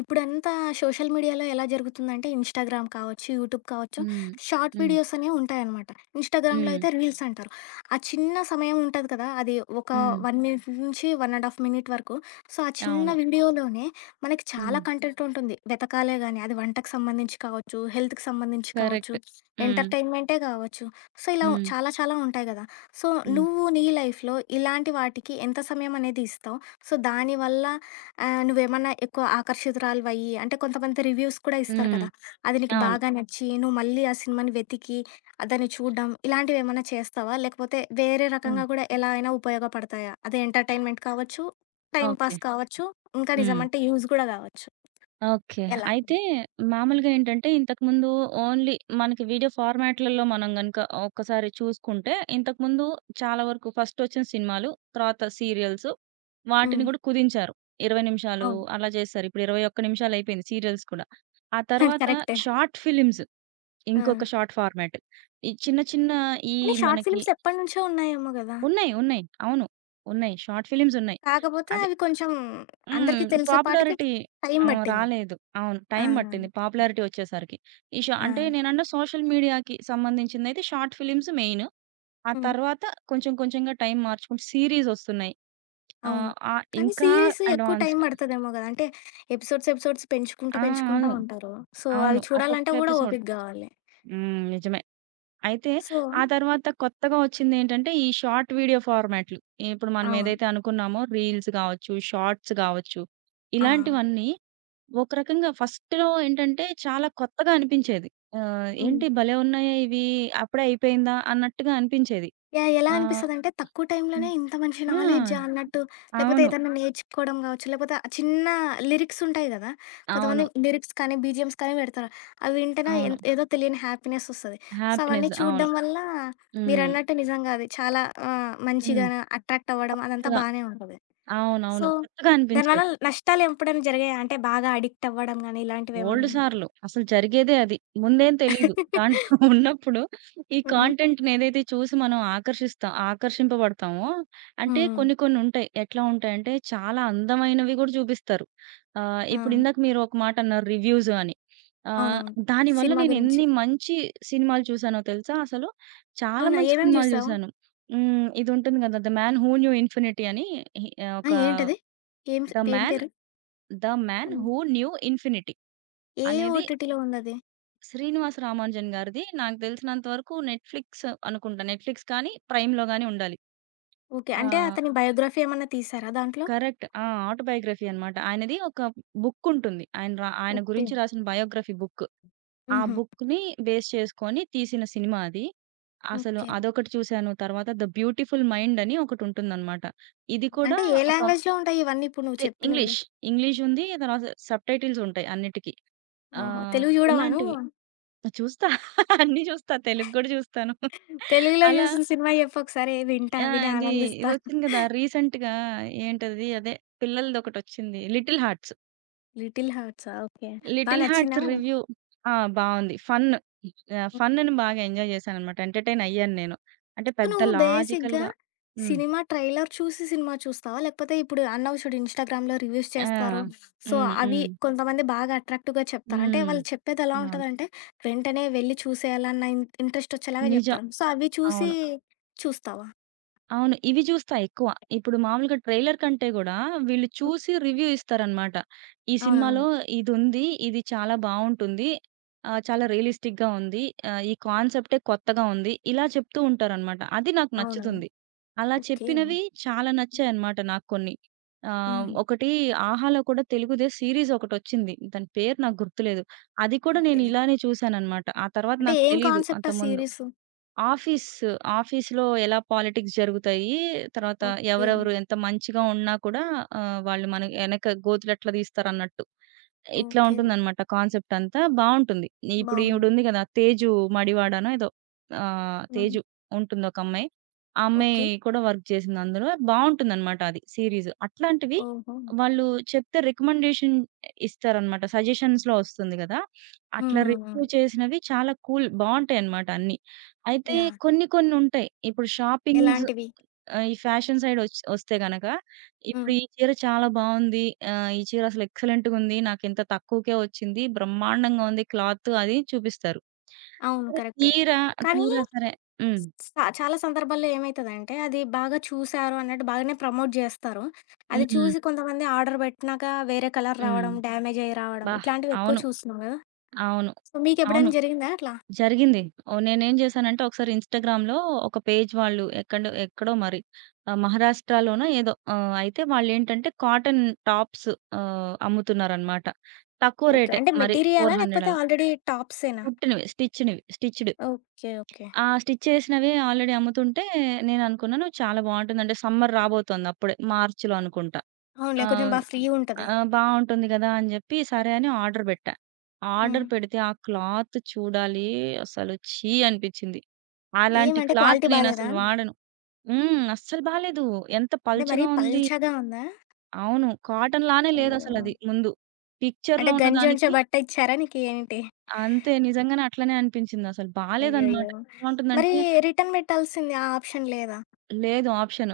ఇప్పుడంతా సోషల్ మీడియాలో ఎలా జరుగుతుందంటే ఇన్‌స్టాగ్రామ్ కావచ్చు, యూట్యూబ్ కావచ్చు, హ్మ్. షార్ట్ హ్మ్. వీడియోస్ అనేవి ఉంటాయనమాట. ఇన్‌స్టాగ్రామ్‌లో హ్మ్. అయితే రీల్స్ అంటారు. ఆ చిన్న సమయం ఉంటది కదా! అది ఒక హ్మ్. 1 మినిట్ నుంచి 1 ½ మినిట్ వరకు. సో, ఆ చిన్న అవును. వీడియోలోనే మనకి చాలా హ్మ్. కంటెంట్ ఉంటుంది. వెతకాలే గాని, అది వంటకు సంబంధించి కావచ్చు, హెల్త్‌కి సంబంధించి కావచ్చు, కరెక్ట్. హ్మ్. ఎంటర్‌టైన్‌మెంటే కావచ్చు. సో, ఇలా హ్మ్. చాలా చాలా ఉంటాయి కదా! సో, హ్మ్. నువ్వు నీ లైఫ్‌లో ఇలాంటి వాటికి ఎంత సమయం అనేది ఇస్తావు? సో, దానివల్ల ఆ! నువ్వేమన్నా ఎక్కువ ఆకర్షితురాలివయ్యి అంటే కొంతమంది రివ్యూస్ కూడా ఇస్తారు హ్మ్. కదా! అది నీకు అవును. బాగా నచ్చి నువ్వు మళ్ళీ ఆ సినిమాని వెతికి ఆ దాన్ని చూడ్డం ఇలాంటివేమన్నా చేస్తావా? లేకపోతే వేరే హ్మ్. రకంగా కూడా ఎలా అయినా ఉపయోగపడతాయా? అది ఎంటర్‌టైన్‌మెంట్ కావచ్చు, టైమ్ ఓకే. పాస్ కావచ్చు, ఇంకా హ్మ్. నిజమంటే యూజ్ గూడా గావచ్చు. ఓకే. ఎలా? అయితే మామూలుగా ఏంటంటే ఇంతకుముందు ఓన్లీ మనకి వీడియో ఫార్మాట్‌లలో మనం గనుక ఒక్కసారి చూసుకుంటే ఇంతకుముందు చాలా వరకు ఫస్టొచ్చిన సినిమాలు, తర్వాత సీరియల్స్ హ్మ్. వాటిని గూడా కుదించారు. 20 నిమిషాలు అవును. అలా జేశారు. ఇప్పుడు 21 నిమిషాలయిపోయింది సీరియల్స్ కూడా. ఆ తర్వాత కరెక్టే. షార్ట్ ఫిలిమ్స్ ఆ! ఇంకొక షార్ట్ ఫార్మాట్. ఈ చిన్న చిన్న ఈ కానీ షార్ట్ మనకి ఫిల్మ్స్ ఎప్పటినుంచో ఉన్నాయేమో గదా! ఉన్నాయి. ఉన్నాయి. అవును. ఉన్నాయి. షార్ట్ ఫిల్మ్స్ ఉన్నాయి. కాకపోతే అదే. అవి కొంచెం హ్మ్. అందరికీ తెలిసేపాటికి పాపులారిటీ టైమ్ బట్టింది. రాలేదు. అవును. ఆ! టైం పట్టింది పాపులారిటీ వచ్చేసరికి. ఈ షా ఆ! అంటే నేనన్న సోషల్ మీడియాకి సంబంధించిందయితే షార్ట్ ఫిల్మ్స్ మెయిన్. ఆ హ్మ్. తర్వాత కొంచెం కొంచెంగా టైం మార్చుకుంటూ సీరీస్ వస్తున్నాయి. అవును. ఆహ్, ఆ! కానీ ఇంకా సీరీస్ ఎక్కువ టైం అడ్వాన్స్డ్. పడతదేమో గదా! అంటే ఎపిసోడ్స్, ఎపిసోడ్స్ పెంచుకుంటా, ఆ! పెంచుకుంటా అవును. ఉంటారు. సో, అవును. అవి ఒక్కొక్క చూడాలంటే గూడా ఎపిసోడ్. ఓపిక గావాలి. హ్మ్. నిజమే. అయితే సో ఆ తర్వాత కొత్తగా వచ్చిందేంటంటే, ఈ షార్ట్ వీడియో ఫార్మాట్‌లు. ఇప్పుడు మనం అవును. ఏదైతే అనుకున్నామో రీల్స్ గావచ్చు, షార్ట్స్ గావచ్చు, ఆ! ఇలాంటివన్నీ ఒక రకంగా ఫస్ట్‌లో ఏంటంటే చాలా కొత్తగా అనిపించేది. ఆహ్, హ్మ్. ఏంటి భలే ఉన్నాయే ఇవి, అప్పుడే అయిపోయిందా అన్నట్టుగా అనిపించేది. యాహ్! ఎలా ఆహ్, అనిపిస్తదంటే తక్కువ టైంలోనే హ్మ్. ఇంత మంచి ఆ! నాలెడ్జా అన్నట్టు, లేపోతే అవును. ఏదన్నా నేర్చుకోవడం గావచ్చు, లేపోతే ఆ చిన్న లిరిక్స్ ఉంటాయి గదా! అవును. కొంతమంది లిరిక్స్ కానీ, బీజీఎమ్స్ కానీ పెడతారు. అవి వింటేనే అవును. ఏదో తెలియని హ్యాపీనెస్ ఒస్తది. సో, అవన్నీ హ్యాపీనెస్. అవును. చూడడం వల్ల హ్మ్. మీరన్నట్టు నిజంగా అది చాలా హ్మ్. మంచిగా అట్రాక్ట్ అవ్వడం అదంతా కొత్తగా. బానే ఉంటది. సో, అవునవును. కొత్తగా దానివల్ల అనిపించేది. నష్టాలు ఎప్పుడైనా జరిగాయా? అంటే బాగా అడిక్ట్ అవ్వడం గాని బోలెడు ఇలాంటివేమన్నా? సార్లు. అసలు జరిగేదే అది. ముందేం తెలీదు. దాంట్లో ఉన్నప్పుడు ఈ హుహు. కాంటెంట్‌నేదైతే చూసి మనం ఆకర్షింపబడతామో. అంటే హ్మ్. కొన్ని కొన్ని ఉంటాయి. ఎట్లా ఉంటాయంటే చాలా అందమైనవి గూడా చూపిస్తారు. ఆహ్, ఆ! ఇప్పుడు ఇందాక మీరు ఒక మాట అన్నారు రివ్యూస్ అని. ఆహ్, అవునవును. దానివల్ల సినిమా నేను గురించి. ఎన్ని మంచి సినిమాలు చూసానో తెలుసా అసలు? చాలా అవునా? మంచి ఏమేమి సినిమాలు జూసావు? చూసాను. హ్మ్. ఇది ఉంటుంది గదా! 'The man who knew infinity' అని హి ఆ! ఒక ఏంటది? ఏం సి 'ద ఏం మ్యాన్ పేరు? The man hmm. Who knew infinity.' ఏ అనేది ఓటీటీలో ఉందది? 'శ్రీనివాస రామానుజన్' గారిది. నాకు తెలిసినంత వరకు నెట్‌ఫ్లిక్స్ అనుకుంటా. నెట్‌ఫ్లిక్స్ కానీ, ప్రైమ్‌లో గాని ఉండాలి. ఓకే. ఆ! అంటే అతని బయోగ్రఫీ ఏమన్నా తీసారా దాంట్లో? కరెక్ట్. ఆ! ఆటోబయోగ్రఫీ అన్నమాట. ఆయనది ఒక బుక్ ఉంటుంది. ఆయన ఓకే. గురించి రాసిన బయోగ్రఫీ బుక్. ఆ హుహు. బుక్‌ని బేస్ చేసుకొని తీసిన సినిమా అది. అసలు ఓకే. అదొకటి చూసాను. తర్వాత 'ద బ్యూటిఫుల్ మైండ్' అని ఒకటుంటుందన్నమాట. ఇది కూడా అంటే ఏ ఒక లాంగ్వేజ్‌లో ఉంటాయి ఇవన్నీ ఇప్పుడు నువ్వు చెప్పినవి? ఇంగ్లీష్. ఇంగ్లీష్ ఉంది. తర్వాత సబ్‌టైటిల్స్ ఉంటాయి అన్నిటికి. ఓహో! ఆహ్, తెలుగు జూడవా ఇలాంటివి. నువ్వు? చూస్తా. అన్నీ చూస్తా. తెలుగు గూడా చూస్తాను. తెలుగులో అలా. జూసిన సినిమా జెప్పు ఒకసారి వింటా, ఆ! విని ఇది ఆనందిస్తా. ఇదొచ్చింది గదా! రీసెంట్‌గా. ఏంటది? అదే పిల్లలదొకటొచ్చింది. 'Little hearts.' 'లిటిల్ హార్ట్సా' ఓకే. బా 'లిటిల్ నచ్చిందా హార్ట్స్' మరి? రివ్యూ. ఆ! బావుంది. ఫన్. ఆహ్, హ్మ్. ఫన్‌ని బాగా ఎంజాయ్ చేశాననమాట. ఎంటర్‌టైన్ అయ్యాను నేను. అంటే సో, పెద్ద నువ్వు బేసిక్‌గా లాజికల్‌గా. హ్మ్. సినిమా ట్రైలర్ చూసి సినిమా చూస్తావా? లేకపోతే ఇప్పుడు అన్నావు చూడు ఇన్‌స్టాగ్రామ్‌లో రివ్యూస్ ఆ! చేస్తారు. సో, హ్మ్. అవి హ్మ్. కొంతమంది బాగా అట్రాక్టివ్‌గా చెప్తారు. అంటే హ్మ్. వాళ్ళు చెప్పేది ఎలా అవును. ఉంటదంటే, వెంటనే వెళ్లి చూసేయాలన్న ఇంట్రెస్ట్ వచ్చేలాగా నిజం. చెప్తారు. సో, అవి చూసి అవును. చూస్తావా? అవును. ఇవి చూస్తా ఎక్కువ. ఇప్పుడు మామూలుగా ట్రైలర్ కంటే గూడా వీళ్ళు హ్మ్. చూసి రివ్యూ ఇస్తారనమాట. ఈ సినిమాలో అవునవును. ఇదుంది. ఇది చాలా బావుంటుంది. ఆహ్, చాలా రియలిస్టిక్‌గా ఉంది. ఆహ్, ఈ కాన్సెప్టే కొత్తగా ఉంది. ఇలా చెప్తూ ఉంటారనమాట. అది నాకు అవునవును. నచ్చుతుంది. అలా ఓకే. చెప్పినవి చాలా నచ్చాయన్నమాట నాకు కొన్ని. ఆహ్, హుహు. ఒకటి 'ఆహాలో' కూడా తెలుగుదే సీరీస్ ఒకటొచ్చింది. దాని పేరు నాకు గుర్తులేదు. అది కూడా ఓకే. నేను ఇలానే చూసాననమాట. ఆ తర్వాత అంటే నాకు ఏం తెలీదు కాన్సెప్ట్ ఆ అంతకుముందు. సీరీసు? ఆఫీస్, ఆఫీస్‌లో ఎలా పాలిటిక్స్ జరుగుతాయి. తర్వాత ఓకే. ఎవరెవరు ఎంత మంచిగా ఉన్నా కూడా ఆహ్, వాళ్ళు మన ఎనక గోతులెట్లా తీస్తారన్నట్టు. ఇట్లా ఓకే. ఉంటుందనమాట. కాన్సెప్ట్ అంతా బావుంటుంది. ఇప్పుడు బావుంది. ఈవిడుంది గదా! 'తేజు మడివాడనో' ఏదో. ఆహ్, హుహు. 'తేజు' ఉంటుంది ఒకమ్మాయి. ఆ అమ్మాయి ఓకే. కూడా వర్క్ చేసింది అందులో. బావుంటుందనమాట అది సీరీస్. అట్లాంటివి ఓహో! వాళ్ళు చెప్తే రికమెండేషన్ ఇస్తారనమాట. సజెషన్స్‌లో వస్తుంది గదా! అట్లా హ్మ్. హ్మ్. రివ్యూ చేసినవి చాలా కూల్ బావుంటాయనమాట అన్నీ. అయితే యాహ్! కొన్ని కొన్నుంటాయి. ఇప్పుడు షాపింగ్స్ ఎలాంటివి? ఆహ్, ఈ ఫ్యాషన్ సైడ్ ఒస్తే గనక, ఇప్పుడు హ్మ్. ఈ చీర చాలా బావుంది. ఆహ్, ఈ చీర అసలు ఎక్సలెంట్‌గుంది. నాకింత తక్కువకే ఒచ్చింది. బ్రహ్మాండంగా ఉంది క్లాత్ అది చూపిస్తారు. అవును. సరే కరెక్టే. తీరా, కానీ తీరా సరే హ్మ్. స చాలా సందర్భాల్లో ఏమైతదంటే, అది బాగా చూసారు అన్నట్టు బాగానే ప్రమోట్ జేస్తారు. అది హ్మ్. చూసి కొంతమంది ఆర్డర్ బెట్టినాక వేరే కలర్ హ్మ్. రావడం, డ్యామేజ్ అయ్యి రావడం అబ్బా! ఇట్లాంటివి ఎక్కువ అవును. చూస్తున్నాం గదా! అవును. సో, అవును. మీకెప్పుడైనా జరిగిందా అట్లా? జరిగింది. ఓహ్! నేనేం జేశానంటే ఒకసారి ఇన్‌స్టాగ్రామ్‌లో ఒక పేజ్ వాళ్ళు ఎక్కడో ఎక్కడో మరి ఆహ్, మహారాష్ట్రలోనో ఏదో. ఆహ్, అయితే వాళ్ళేంటంటే కాటన్ టాప్స్ ఆహ్, అమ్ముతున్నారనమాట. తక్కువ ఓకే. రేటే అంటే మరి మెటీరియలా? 400 లేకపోతే అలా. ఆల్రెడీ టాప్సేనా? కుట్టినవి, స్టిచ్‌డ్. ఓకే. ఓకే. ఆ స్టిచ్ చేసినవి ఆల్రెడీ అమ్ముతుంటే నేననుకున్నాను చాలా బావుంటుందంటే సమ్మర్ రాబోతోంది అప్పుడే మార్చ్‌లో అనుకుంటా. ఆ! అవునులే. కొంచెం బా ఫ్రీ‌గుంటది. ఆ! బావుంటుంది గదా! అని జెప్పి సరే అని ఆర్డర్ బెట్టా. ఆర్డర్ హ్మ్. పెడితే ఆ క్లాత్ చూడాలి అసలు, ఛీ అనిపిచ్చింది. అలాంటి ఏమంటే క్లాత్ క్వాలిటీ బాలేదా? నేనసలు వాడను. హ్మ్. అస్సలు బాలేదు. ఎంత అంటే మరీ పలుచగా ఉంది. పల్చగా ఉందా? అవును. కాటన్ లానే అయ్యో! లేదసలది ముందు. పిక్చర్‌లో అంటే గంజి ఉంచే ఉన్నదానికి బట్ట ఇచ్చారా నీకేంటి? అంతే, నిజంగానే అట్లనే అనిపించిందసలు. బాలేదనమాట. అయ్యయ్యో! ఎలా మరి ఉంటుందంటే రిటర్న్ బెట్టాల్సింది ఆ ఆప్షన్ లేదా? లేదు ఆప్షన్.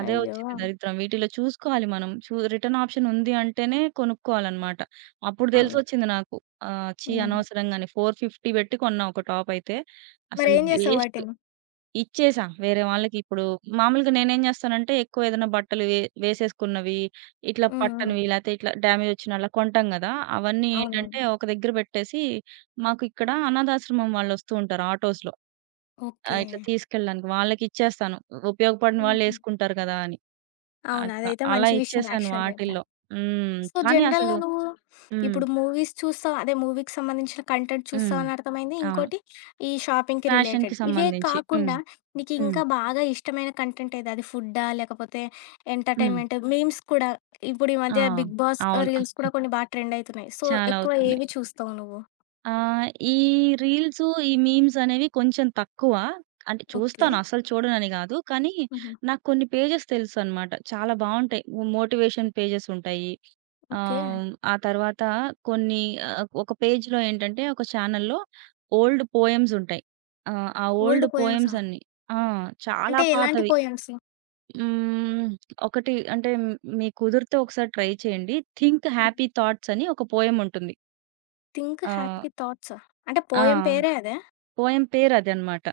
అదే అయ్యో! వచ్చింది దరిద్రం. వీటిలో చూసుకోవాలి మనం. రిటర్న్ ఆప్షన్ ఉంది అంటేనే కొనుక్కోవాలనమాట. అప్పుడు అవును. తెలిసొచ్చింది నాకు. ఆహ్, ఛీ! హుహు. అనవసరంగానే 450 పెట్టి కొన్నా ఒక టాప్ అయితే. అసలు మరేం జేసావు వేస్ట్. వాటిని? ఇచ్చేసా వేరే వాళ్ళకి. ఇప్పుడు మామూలుగా నేనేం చేస్తానంటే ఎక్కువ ఏదైనా బట్టలు వేసేసుకున్నవి, ఇట్లా హ్మ్. హ్మ్. పట్టనివి లేతే ఇట్లా డ్యామేజ్ వచ్చిన అలా కొంటాం కదా! అవన్నీ అవునవును. ఏంటంటే ఒక దగ్గర పెట్టేసి, మాకు ఇక్కడ అనాథాశ్రమం వాళ్ళు వస్తూ ఉంటారు ఆటోస్‌లో. ఓకే. ఆహ్, ఇట్లా తీసుకెళ్ళడానికి వాళ్ళకిచ్చేస్తాను. ఉపయోగపడని వాళ్ళు హుహు. వేసుకుంటారు కదా అని. అవును. అట్లా. అదైతే అలా మంచి విషయం ఇచ్చేసాను యాక్చువల్‌గా చెప్పాలి. వాటిల్లో. హ్మ్. సో, కానీ జనరల్‌గా అసలు. నువ్వు హ్మ్. ఇప్పుడు మూవీస్ చూస్తావు. అదే మూవీకి సంబంధించిన కంటెంట్ హ్మ్. చూస్తావని అర్థమైంది. అవును. ఇంకోటి ఈ షాపింగ్‌కి రిలేటెడ్. ఫ్యాషన్‌కి ఇవే సంబంధించి. హ్మ్. కాకుండా నీకు హ్మ్. ఇంకా బాగా ఇష్టమైన కంటెంట్ ఏది? అది ఫుడ్డా? లేకపోతే హ్మ్. ఎంటర్‌టైన్‌మెంట్ మీమ్స్ కూడా ఇప్పుడు ఈ ఆ! మధ్య 'బిగ్ బాస్' అవును. రీల్స్ కూడా కొన్ని బాగా ట్రెండ్ అయితున్నాయి. సో, చాలా ఎక్కువ అవుతున్నాయి. ఏవి చూస్తావు నువ్వు? ఆహ్, ఈ రీల్సు, ఈ మీమ్స్ అనేవి కొంచెం తక్కువ. అంటే ఓకే. చూస్తాను అస్సలు చూడనని గాదు. కానీ హుహు. నాకు కొన్ని పేజెస్ తెలుసనమాట. చాలా బావుంటాయి. మోటివేషన్ పేజెస్ ఉంటాయి. ఓకే. ఆహ్, ఆ తర్వాత కొన్ని ఆహ్, ఒక పేజ్‌లో ఏంటంటే ఒక ఛానెల్‌లో ఓల్డ్ పోయెమ్స్ ఉంటాయి. ఆహ్, ఆ ఓల్డ్ ఓల్డ్ పోయెమ్సా? పోయెమ్స్ అన్నీ ఆ! చాలా అంటే ఎలాంటి పాతవి. పోయెమ్స్? హ్మ్. ఒకటి అంటే మీకు కుదిరితే ఒకసారి ట్రై చేయండి. 'థింక్ హ్మ్. హ్యాపీ థాట్స్' అని ఒక పోయెమ్ ఉంటుంది. 'థింక్ ఆహ్, హ్యాపీ థాట్సా?' అంటే ఆ! పోయెమ్ పేరే అదా? పోయెమ్ పేరు అదనమాట.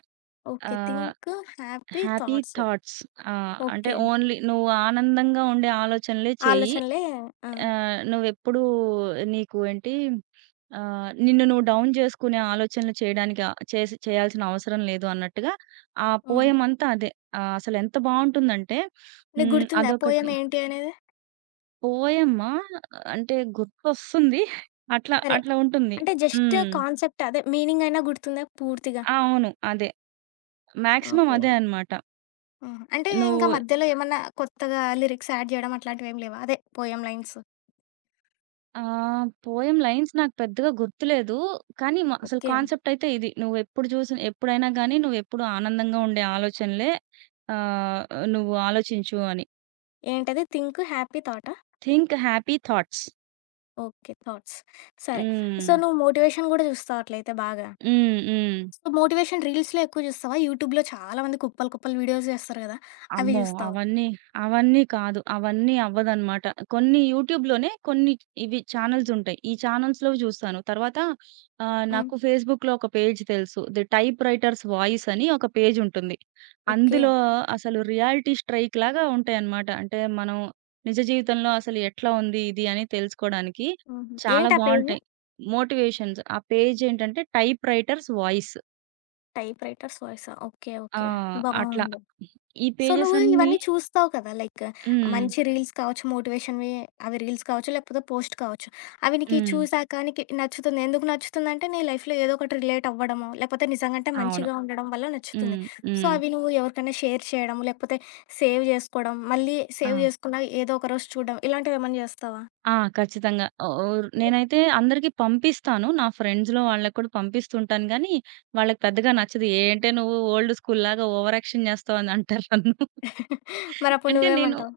ఓకే. ఆహ్, 'think happy 'happy thoughts' thoughts' ఆహ్, అంటే ఓకే. ఓన్లీ నువ్వు ఆనందంగా ఉండే ఆలోచనలే చేయి. ఆలోచనలే ఆ! ఆహ్, నువ్వెప్పుడూ నీకు ఏంటి ఆహ్, నిన్ను నువ్వు డౌన్ జేసుకునే ఆలోచనలు చేయడానికి ఆహ్, చేయాల్సిన అవసరం లేదు అన్నట్టుగా ఆ హుహు. పోయెమ్ అంతా అదే. ఆహ్, అసలెంత బావుంటుందంటే నీకు హ్మ్. గుర్తుందా పోయెమ్ అదొకటి. ఏంటి అనేది? పోయెమా అంటే గుర్తొస్తుంది. అట్లా సరే. అట్లా ఉంటుంది. అంటే జస్ట్ హ్మ్. కాన్సెప్ట్ అదే మీనింగ్ అయినా గుర్తుందా పూర్తిగా? ఆ! అవును. అదే. Maximum okay. అదే అన్నమాట. ఆహా! అంటే ఇంకా నువ్వు మధ్యలో ఏమన్నా కొత్తగా లిరిక్స్ యాడ్ జేయడం అట్లాంటివేం లేవా? అదే పోయెమ్ లైన్స్. ఆ! పోయెమ్ లైన్స్ నాకు పెద్దగా గుర్తులేదు. కానీ అసలు ఓకే. కాన్సెప్టయితే ఇది. నువ్వెప్పుడు చూసిన ఎప్పుడైనా గానీ, నువ్వెప్పుడు ఆనందంగా ఉండే ఆలోచనలే ఆహ్, నువ్వు ఆలోచించు అని. ఏంటది 'థింక్ హ్యాపీ థాటా?' Think happy thoughts. Okay. Thoughts. సరే. సో, హ్మ్. నువ్వు మోటివేషన్ గూడా చూస్తావు అట్లయితే బాగా? హ్మ్. హ్మ్. సో, మోటివేషన్ రీల్స్‌లో ఎక్కువ జూస్తావా? యూట్యూబ్‌లో చాలా మంది కుప్పలు, కుప్పలు వీడియోస్ జేస్తారు గదా! అవి అమ్మో! జూస్తావా? అవన్నీ, అవన్నీ కాదు. అవన్నీ అవ్వదనమాట. కొన్ని యూట్యూబ్‌లోనే కొన్ని ఇవి ఛానెల్స్ ఉంటాయి. ఈ ఛానెల్స్‌లో చూస్తాను. తర్వాత ఆహ్, హ్మ్. నాకు ఫేస్‌బుక్‌లో ఒక పేజ్ తెలుసు. 'ది టైప్ రైటర్స్ వాయిస్' అని ఒక పేజ్ ఉంటుంది. ఓకే. అందులో అసలు రియాలిటీ స్ట్రైక్ లాగా ఉంటాయన్నమాట. అంటే మనం నిజ జీవితంలో అసలు ఎట్లా ఉంది ఇది అని తెలుసుకోవడానికి హుహు. చాలా ఏంటా పేజు? బావుంటాయి. మోటివేషన్స్. ఆ పేజ్ ఏంటంటే type writers voice. Type writers వాయిసా? ఓకే. ఆ! ఓకే. అట్లా బావుంది. ఈ సో, పేజెస్ నువ్వు అన్నీ. ఇవన్నీ చూస్తావు కదా! లైక్ హ్మ్. మంచి రీల్స్ కావచ్చు, మోటివేషన్‌వి అవి రీల్స్ కావచ్చు, లేకపోతే పోస్ట్ కావచ్చు. అవి నీకు హ్మ్. చూసాక నీకు నచ్చుతుంది. ఎందుకు నచ్చుతుందంటే, నీ లైఫ్‌లో ఏదో ఒకటి రిలేట్ అవ్వడమో, లేకపోతే నిజంగంటే అవును. మంచిగా ఉండడం వల్ల నచ్చుతుంది. హ్మ్. సో, హ్మ్. అవి నువ్వు ఎవరికైనా షేర్ చేయడం, లేకపోతే సేవ్ జేసుకోవడం, మళ్ళీ ఆ! సేవ్ జేసుకున్నాక ఏదో ఒక రోజు చూడడం, ఇలాంటివేమన్నా జేస్తావా? ఆ! ఖచ్చితంగా. ఓ ఓర్ నేనైతే అందరికి పంపిస్తాను. నా ఫ్రెండ్స్‌లో వాళ్ళకి కూడా పంపిస్తుంటాను గానీ, వాళ్ళకి పెద్దగా నచ్చదు. ఏంటే నువ్వు ఓల్డ్ స్కూల్‌లాగా ఓవరాక్షన్ చేస్తావు అని అంటారు నన్ను. మరప్పుడు అంటే నేను నువ్వేమంటావు?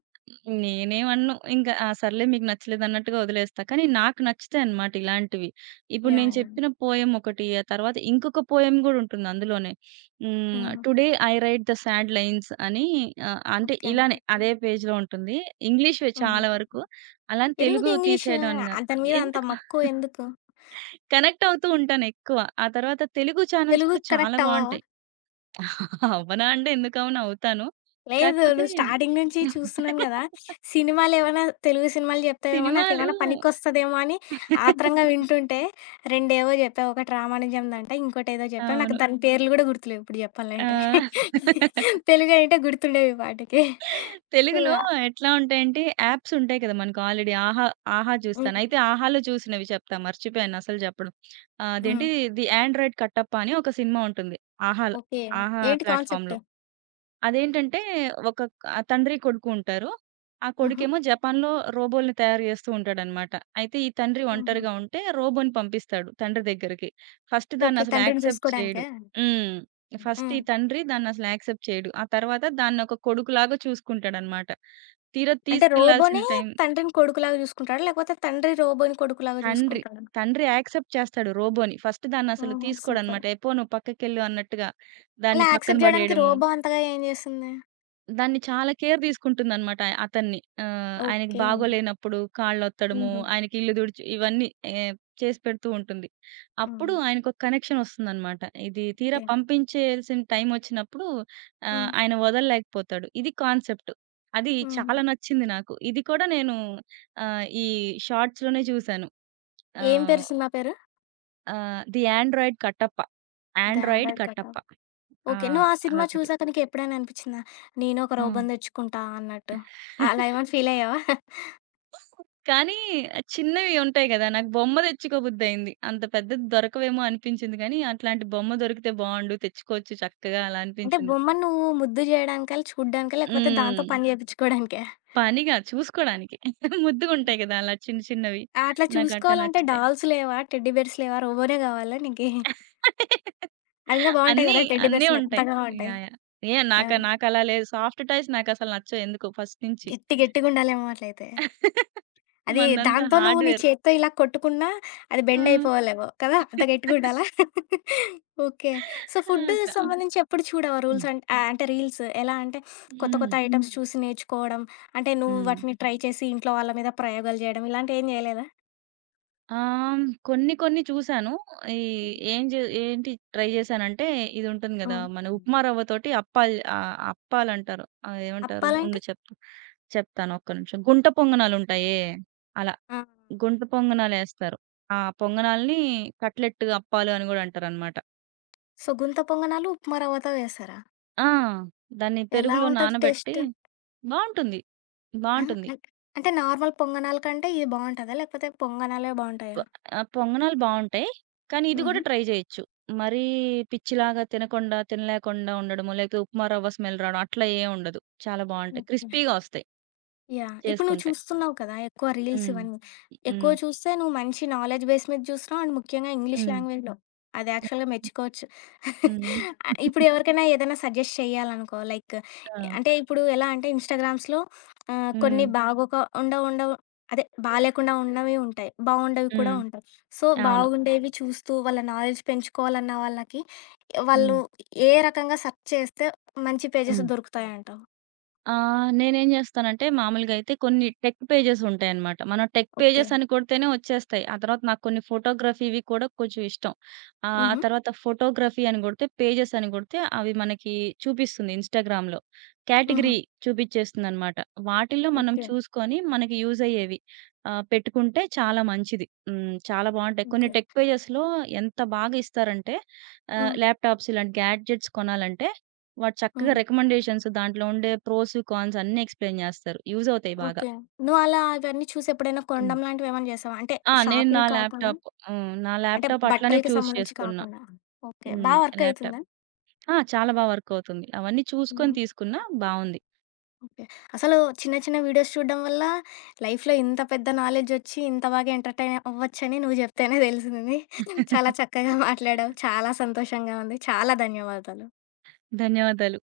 నేనేమనను. ఇంకా ఆ! సర్లే మీకు నచ్చలేదన్నట్టుగా వదిలేస్తా. కానీ నాకు నచ్చుతాయన్నమాట ఇలాంటివి. ఇప్పుడు యాహ్! నేను యాహ్! చెప్పిన పోయెమ్ ఒకటి, ఆ తర్వాత ఇంకొక పోయెమ్ గూడా ఉంటుంది అందులోనే. హ్మ్. హుహు. 'Today I write the sad lines' అని ఆహ్, అంటే ఓకే. ఇలానే అదే పేజ్‌లో ఉంటుంది. ఇంగ్లీష్‌వే హుహు. చాలా వరకు. అలాని ఎందుకు తెలుగు ఇంగ్లీష్? తీసేయడం అని గాదు. దాని మీద అంత ఎందుకు మక్కువ ఎందుకు? కనెక్ట్ అవుతూ ఉంటాను ఎక్కువ. ఆ తర్వాత తెలుగు ఛానెల్స్ కూడా తెలుగుకి చాలా కనెక్ట్ అవ్వవా? బావుంటాయి. అవ్వనా అంటే ఎందుకవ్వను అవుతాను. లేదు. కాకపోతే నువ్వు స్టార్టింగ్ నుంచి చూస్తున్నాను గదా! సినిమాలేవన్నా తెలుగు సినిమాలు జెప్తావేమో సినిమాలు నాకేమన్నా పనికొస్తదేమో అని ఆత్రంగా వింటుంటే, రెండేవో జెప్పావు. ఒకటి రామానుజందంట, ఇంకోటేదో జెప్పావు. నాకు అవును. దాని పేర్లు గూడా గుర్తులేవు ఇప్పుడు ఆ! జెప్పాలంటే. తెలుగు అంటే గుర్తుండేవి ఈ పాటికి. నువ్వు తెలుగులో ఆ ఎట్లా ఉంటాయంటే యాప్స్ ఉంటాయి కదా! మనకు ఆల్రెడీ 'ఆహా', 'ఆహా' చూస్తాను. హ్మ్. అయితే 'ఆహా'లో చూసినవి చెప్తా, మర్చిపోయాను అసలు చెప్పడం. ఆహ్, హ్మ్. అదేంటి 'ది యాండ్రాయిడ్ కట్టప్ప' అని ఒక సినిమా ఉంటుంది. 'ఆహా'లో, ఓకే. 'ఆహా' ఏంటి కాన్సెప్ట్? ప్లాట్‌ఫార్మ్‌లో. అదేంటంటే ఒక ఆ తండ్రి, కొడుకు ఉంటారు. ఆ హుహు. కొడుకేమో జపాన్‌లో రోబోల్ని తయారు జేస్తూ ఉంటాడనమాట. అయితే ఈ తండ్రి హుహు. ఒంటరిగా ఉంటే రోబోని పంపిస్తాడు తండ్రి దగ్గరికి. First okay. దాన్నసలు తండ్రిని యాక్సెప్ట్ చేయడు. జూసుకోడానికా? హ్మ్. ఫస్ట్ హ్మ్. ఈ తండ్రి దాన్నసలు యాక్సెప్ట్ చేయడు. ఆ తర్వాత దాన్నొక కొడుకులాగా చూసుకుంటాడనమాట. తీరా అంటే తీసుకెళ్లాల్సిన రోబోనే టైం తండ్రిని కొడుకులాగా జూసుకుంటాడా? లేకపోతే తండ్రి రోబోని కొడుకులాగా తండ్రి, జూసుకుంటాడా? తండ్రి యాక్సెప్ట్ చేస్తాడు రోబోని. ఫస్ట్ దాన్నసలు ఓహో! సూపర్. తీసుకోడనమాట. "ఎపో నువ్వు పక్కకెళ్ళు" అన్నట్టుగా అలా దాన్ని పక్కన యాక్సెప్ట్ జేయడానికి బడేయడము. రోబో అంతగా ఏం జేస్తుంది? దాన్ని చాలా కేర్ తీసుకుంటుందనమాట. అతన్ని. ఆహ్, ఆయనకి ఓకే. బాగోలేనప్పుడు కాళ్ళొత్తడము, హుహు. ఆయనకి ఇల్లు తుడిచి ఇవన్నీ ఆహ్, చేసి పెడుతూ ఉంటుంది. అప్పుడు హ్మ్. ఆయనకొక కనెక్షన్ వస్తుందనమాట. ఇది తీరా ఓకే. పంపించేయాల్సిన టైం వచ్చినప్పుడు ఆహ్, హ్మ్. ఆయన వదలలేకపోతాడు. ఇది కాన్సెప్ట్. అది హ్మ్. చాలా నచ్చింది నాకు. ఇది కూడా నేను ఆహ్, ఈ షార్ట్స్‌లోనే చూసాను. ఏం ఆహ్, పేరు సినిమా పేరు? ఆహ్, 'ది యాండ్రాయిడ్ కట్టప్ప'. 'యాండ్రాయిడ్ 'దాదార్ కథ.' కట్టప్ప' ఆ! ఓకే. నువ్వు ఆ సినిమా అదొకటి. చూసాక నీకెప్పుడైనా అనిపిచ్చిందా? నేను ఒక హ్మ్. రోబోని దెచ్చుకుంటా అన్నట్టు. అలా ఏమైనా ఫీల్ అయ్యావా? కానీ చిన్నవి ఉంటాయి గదా! నాకు బొమ్మ తెచ్చుకోబుద్దయింది. అంత పెద్దది దొరకవేమో అనిపించింది గానీ, అట్లాంటి బొమ్మ దొరికితే బావుండు, తెచ్చుకోవచ్చు చక్కగా అలా అంటే అనిపించింది. బొమ్మను నువ్వు ముద్దు జేయడానికా? చూడ్డానికా? లేకపోతే దాంతో హ్మ్. పని జేపిచ్చుకోడానికా? పనిగా చూసుకోడానికి. ముద్దుగుంటాయి గదా! అలా చిన్న చిన్నవి. అట్లా నాకట్టా చూసుకోవాలంటే నచ్చుతాయి. డాల్స్ లేవా? టెడ్డీ బేర్స్ లేవా? రోబోనే గావాలా నీకి? అవి ఇంగా బావుంటాయి అన్నీ, గదా! టెడ్డీ అన్నీ బేర్స్ ఉంటాయి. మెత్తగా ఉంటాయి. యాహ్! యాహ్! ఏ ఆ! నాకలా లేదు. సాఫ్ట్ టాయ్స్ నాకసలు నచ్చవు ఎందుకో ఫస్ట్ నుంచి. గట్టి గట్టిగుండాలేమో అట్లయితే. అది మనదంతా దాంతో నువ్వు నీ హార్డ్‌వేర్. చేత్తో ఇలా కొట్టుకున్నా అది ఆ! బెండ్ అయిపోవాలేమో కదా! ఆ! అంత గట్టిగుండాలా? ఓకే. సో, ఫుడ్ అట్లా. సంబంధించి ఎప్పుడు చూడవా హ్మ్. అంటే రీల్స్? ఎలా అంటే కొత్త హ్మ్. కొత్త ఐటెమ్స్ హ్మ్. చూసి నేర్చుకోవడం, అంటే నువ్వు హ్మ్. వాటిని ట్రై చేసి ఇంట్లో వాళ్ళ మీద ప్రయోగాలు జేయడం ఇలాంటివేం జేయలేదా? ఆహ్, కొన్ని కొన్ని చూసాను. ఈ ఏం జే ఏంటి ట్రై జేశానంటే, ఇది ఉంటుంది గదా! హ్మ్. మన ఉప్మా రవ్వతోటి అప్పాలు ఆహ్, అప్పాలంటారు. ఆహ్, ఏమంటారు? అప్పాలంటే? ఉండు చెప్తా. చెప్తాను ఒక్క నిమిషం. గుంట పొంగనాలుంటాయే, అలా ఆ! గుంట పొంగనాలేస్తారు. ఆ పొంగనాల్ని కట్లెట్ అప్పాలు అని గూడా అంటారనమాట. సో, గుంత పొంగనాలు ఉప్మా రవ్వతో వేస్తారా? ఆ! దాన్ని ఎలా పెరుగులో ఉంటది నానబెట్టి టేస్ట్? బావుంటుంది. ఆ! బావుంటుంది. అంటే అంటే నార్మల్ పొంగనాల కంటే ఇది బావుంటదా? లేకపోతే పొంగనాలే వ బావుంటాయా? ఆహ్, పొంగనాలు బావుంటాయి. కానీ ఇది గూడా హుహు. ట్రై జేయొచ్చు. మరీ పిచ్చిలాగా తినకుండా, తినలేకుండా ఉండడమో, లేకపోతే ఉప్మా రవ్వ స్మెల్ రావడం అట్లా ఏం ఉండదు. చాలా బావుంటాయి. ఓకే. క్రిస్పీగా ఒస్తాయి యాహ్! ఇప్పుడు నువ్వు చేసుకుంటే. చూస్తున్నావు కదా! ఎక్కువ రీల్స్ హ్మ్. ఇవన్నీ. ఎక్కువ హ్మ్. చూస్తే నువ్వు మంచి నాలెడ్జ్ బేస్ మీద చూస్తున్నావు. అండ్ ముఖ్యంగా ఇంగ్లీష్ హ్మ్. లాంగ్వేజ్‌లో. అది యాక్చువల్‌గా మెచ్చుకోవచ్చు. హ్మ్. ఇప్పుడు ఎవరికైనా ఏదైనా సజెస్ట్ చేయాలనుకో లైక్ ఆ! అంటే ఇప్పుడు ఎలా అంటే ఇన్‌స్టాగ్రామ్స్‌లో కొన్ని హ్మ్. బాగోక ఉండవు ఉండవు అదే బాలేకుండా ఉన్నవి ఉంటాయి. బాగుండేవి కూడా హ్మ్. ఉంటాయి. సో, అవును. బాగుండేవి చూస్తూ వాళ్ళ నాలెడ్జ్ పెంచుకోవాలన్న వాళ్ళకి వాళ్ళు హ్మ్. ఏ రకంగా సెర్చ్ చేస్తే మంచి పేజెస్ హ్మ్. దొరుకుతాయంటావు? ఆ! నేనేం జేస్తానంటే మామూలుగా అయితే కొన్ని టెక్ పేజెస్ ఉంటాయన్నమాట. మనం టెక్ ఓకే. పేజెస్ అని కొడితేనే వచ్చేస్తాయి. ఆ తర్వాత నాకు కొన్ని ఫోటోగ్రఫీవి కూడా కొంచెం ఇష్టం. ఆహ్, ఆ హుహు. తర్వాత ఫోటోగ్రఫీ అని గొడితే, పేజెస్ అని గొడితే అవి మనకి చూపిస్తుంది ఇన్‌స్టాగ్రామ్‌లో. హుహు. కేటగిరీ చూపిచ్చేస్తుందన్నమాట. వాటిల్లో మనం ఓకే. చూసుకొని మనకి యూజ్ అయ్యేవి ఆహ్, పెట్టుకుంటే చాలా మంచిది. హ్మ్. చాలా బావుంటాయి. కొన్ని ఓకే. టెక్ పేజెస్‌లో ఎంత బాగా ఇస్తారంటే ఆహ్, హ్మ్. ల్యాప్‌టాప్స్ ఇలాంటి గ్యాడ్జెట్స్ కొనాలంటే వాడు చక్కగా హ్మ్. రికమెండేషన్స్ దాంట్లో ఉండే ప్రోస్, కాన్స్ అన్నీ ఎక్స్‌ప్లెయిన్ జేస్తారు. యూజ్ అవుతాయి బాగా. ఓకే. నువ్వలా అవన్నీ చూసి ఎప్పుడైనా హ్మ్. కొనడం లాంటివేమన్నా చేసావా? అంటే ఆ! నేను నా షాపింగ్ కాకుండా, ల్యాప్‌టాప్ హ్మ్. నా అంటే ల్యాప్‌టాప్ అట్లనే బట్టలకి చూజ్ సంబంధించి చేసుకున్నా. కాకుండా. ఓకే. బా హ్మ్. Work laptop. అయితుందా? ఆ! చాలా బా వర్క్ అవుతుంది. అవన్నీ చూసుకొని హ్మ్. తీసుకున్నా బావుంది. ఓకే. అసలు చిన్న చిన్న వీడియోస్ చూడడం వల్ల లైఫ్‌లో ఇంత పెద్ద నాలెడ్జొచ్చి, ఇంత బాగా ఎంటర్‌టైన్ అవ్వచ్చని నువ్వు జెప్తేనే తెలిసింది. చాలా చక్కగా మాట్లాడావు. చాలా సంతోషంగా ఉంది. చాలా ధన్యవాదాలు. ధన్యవాదాలు.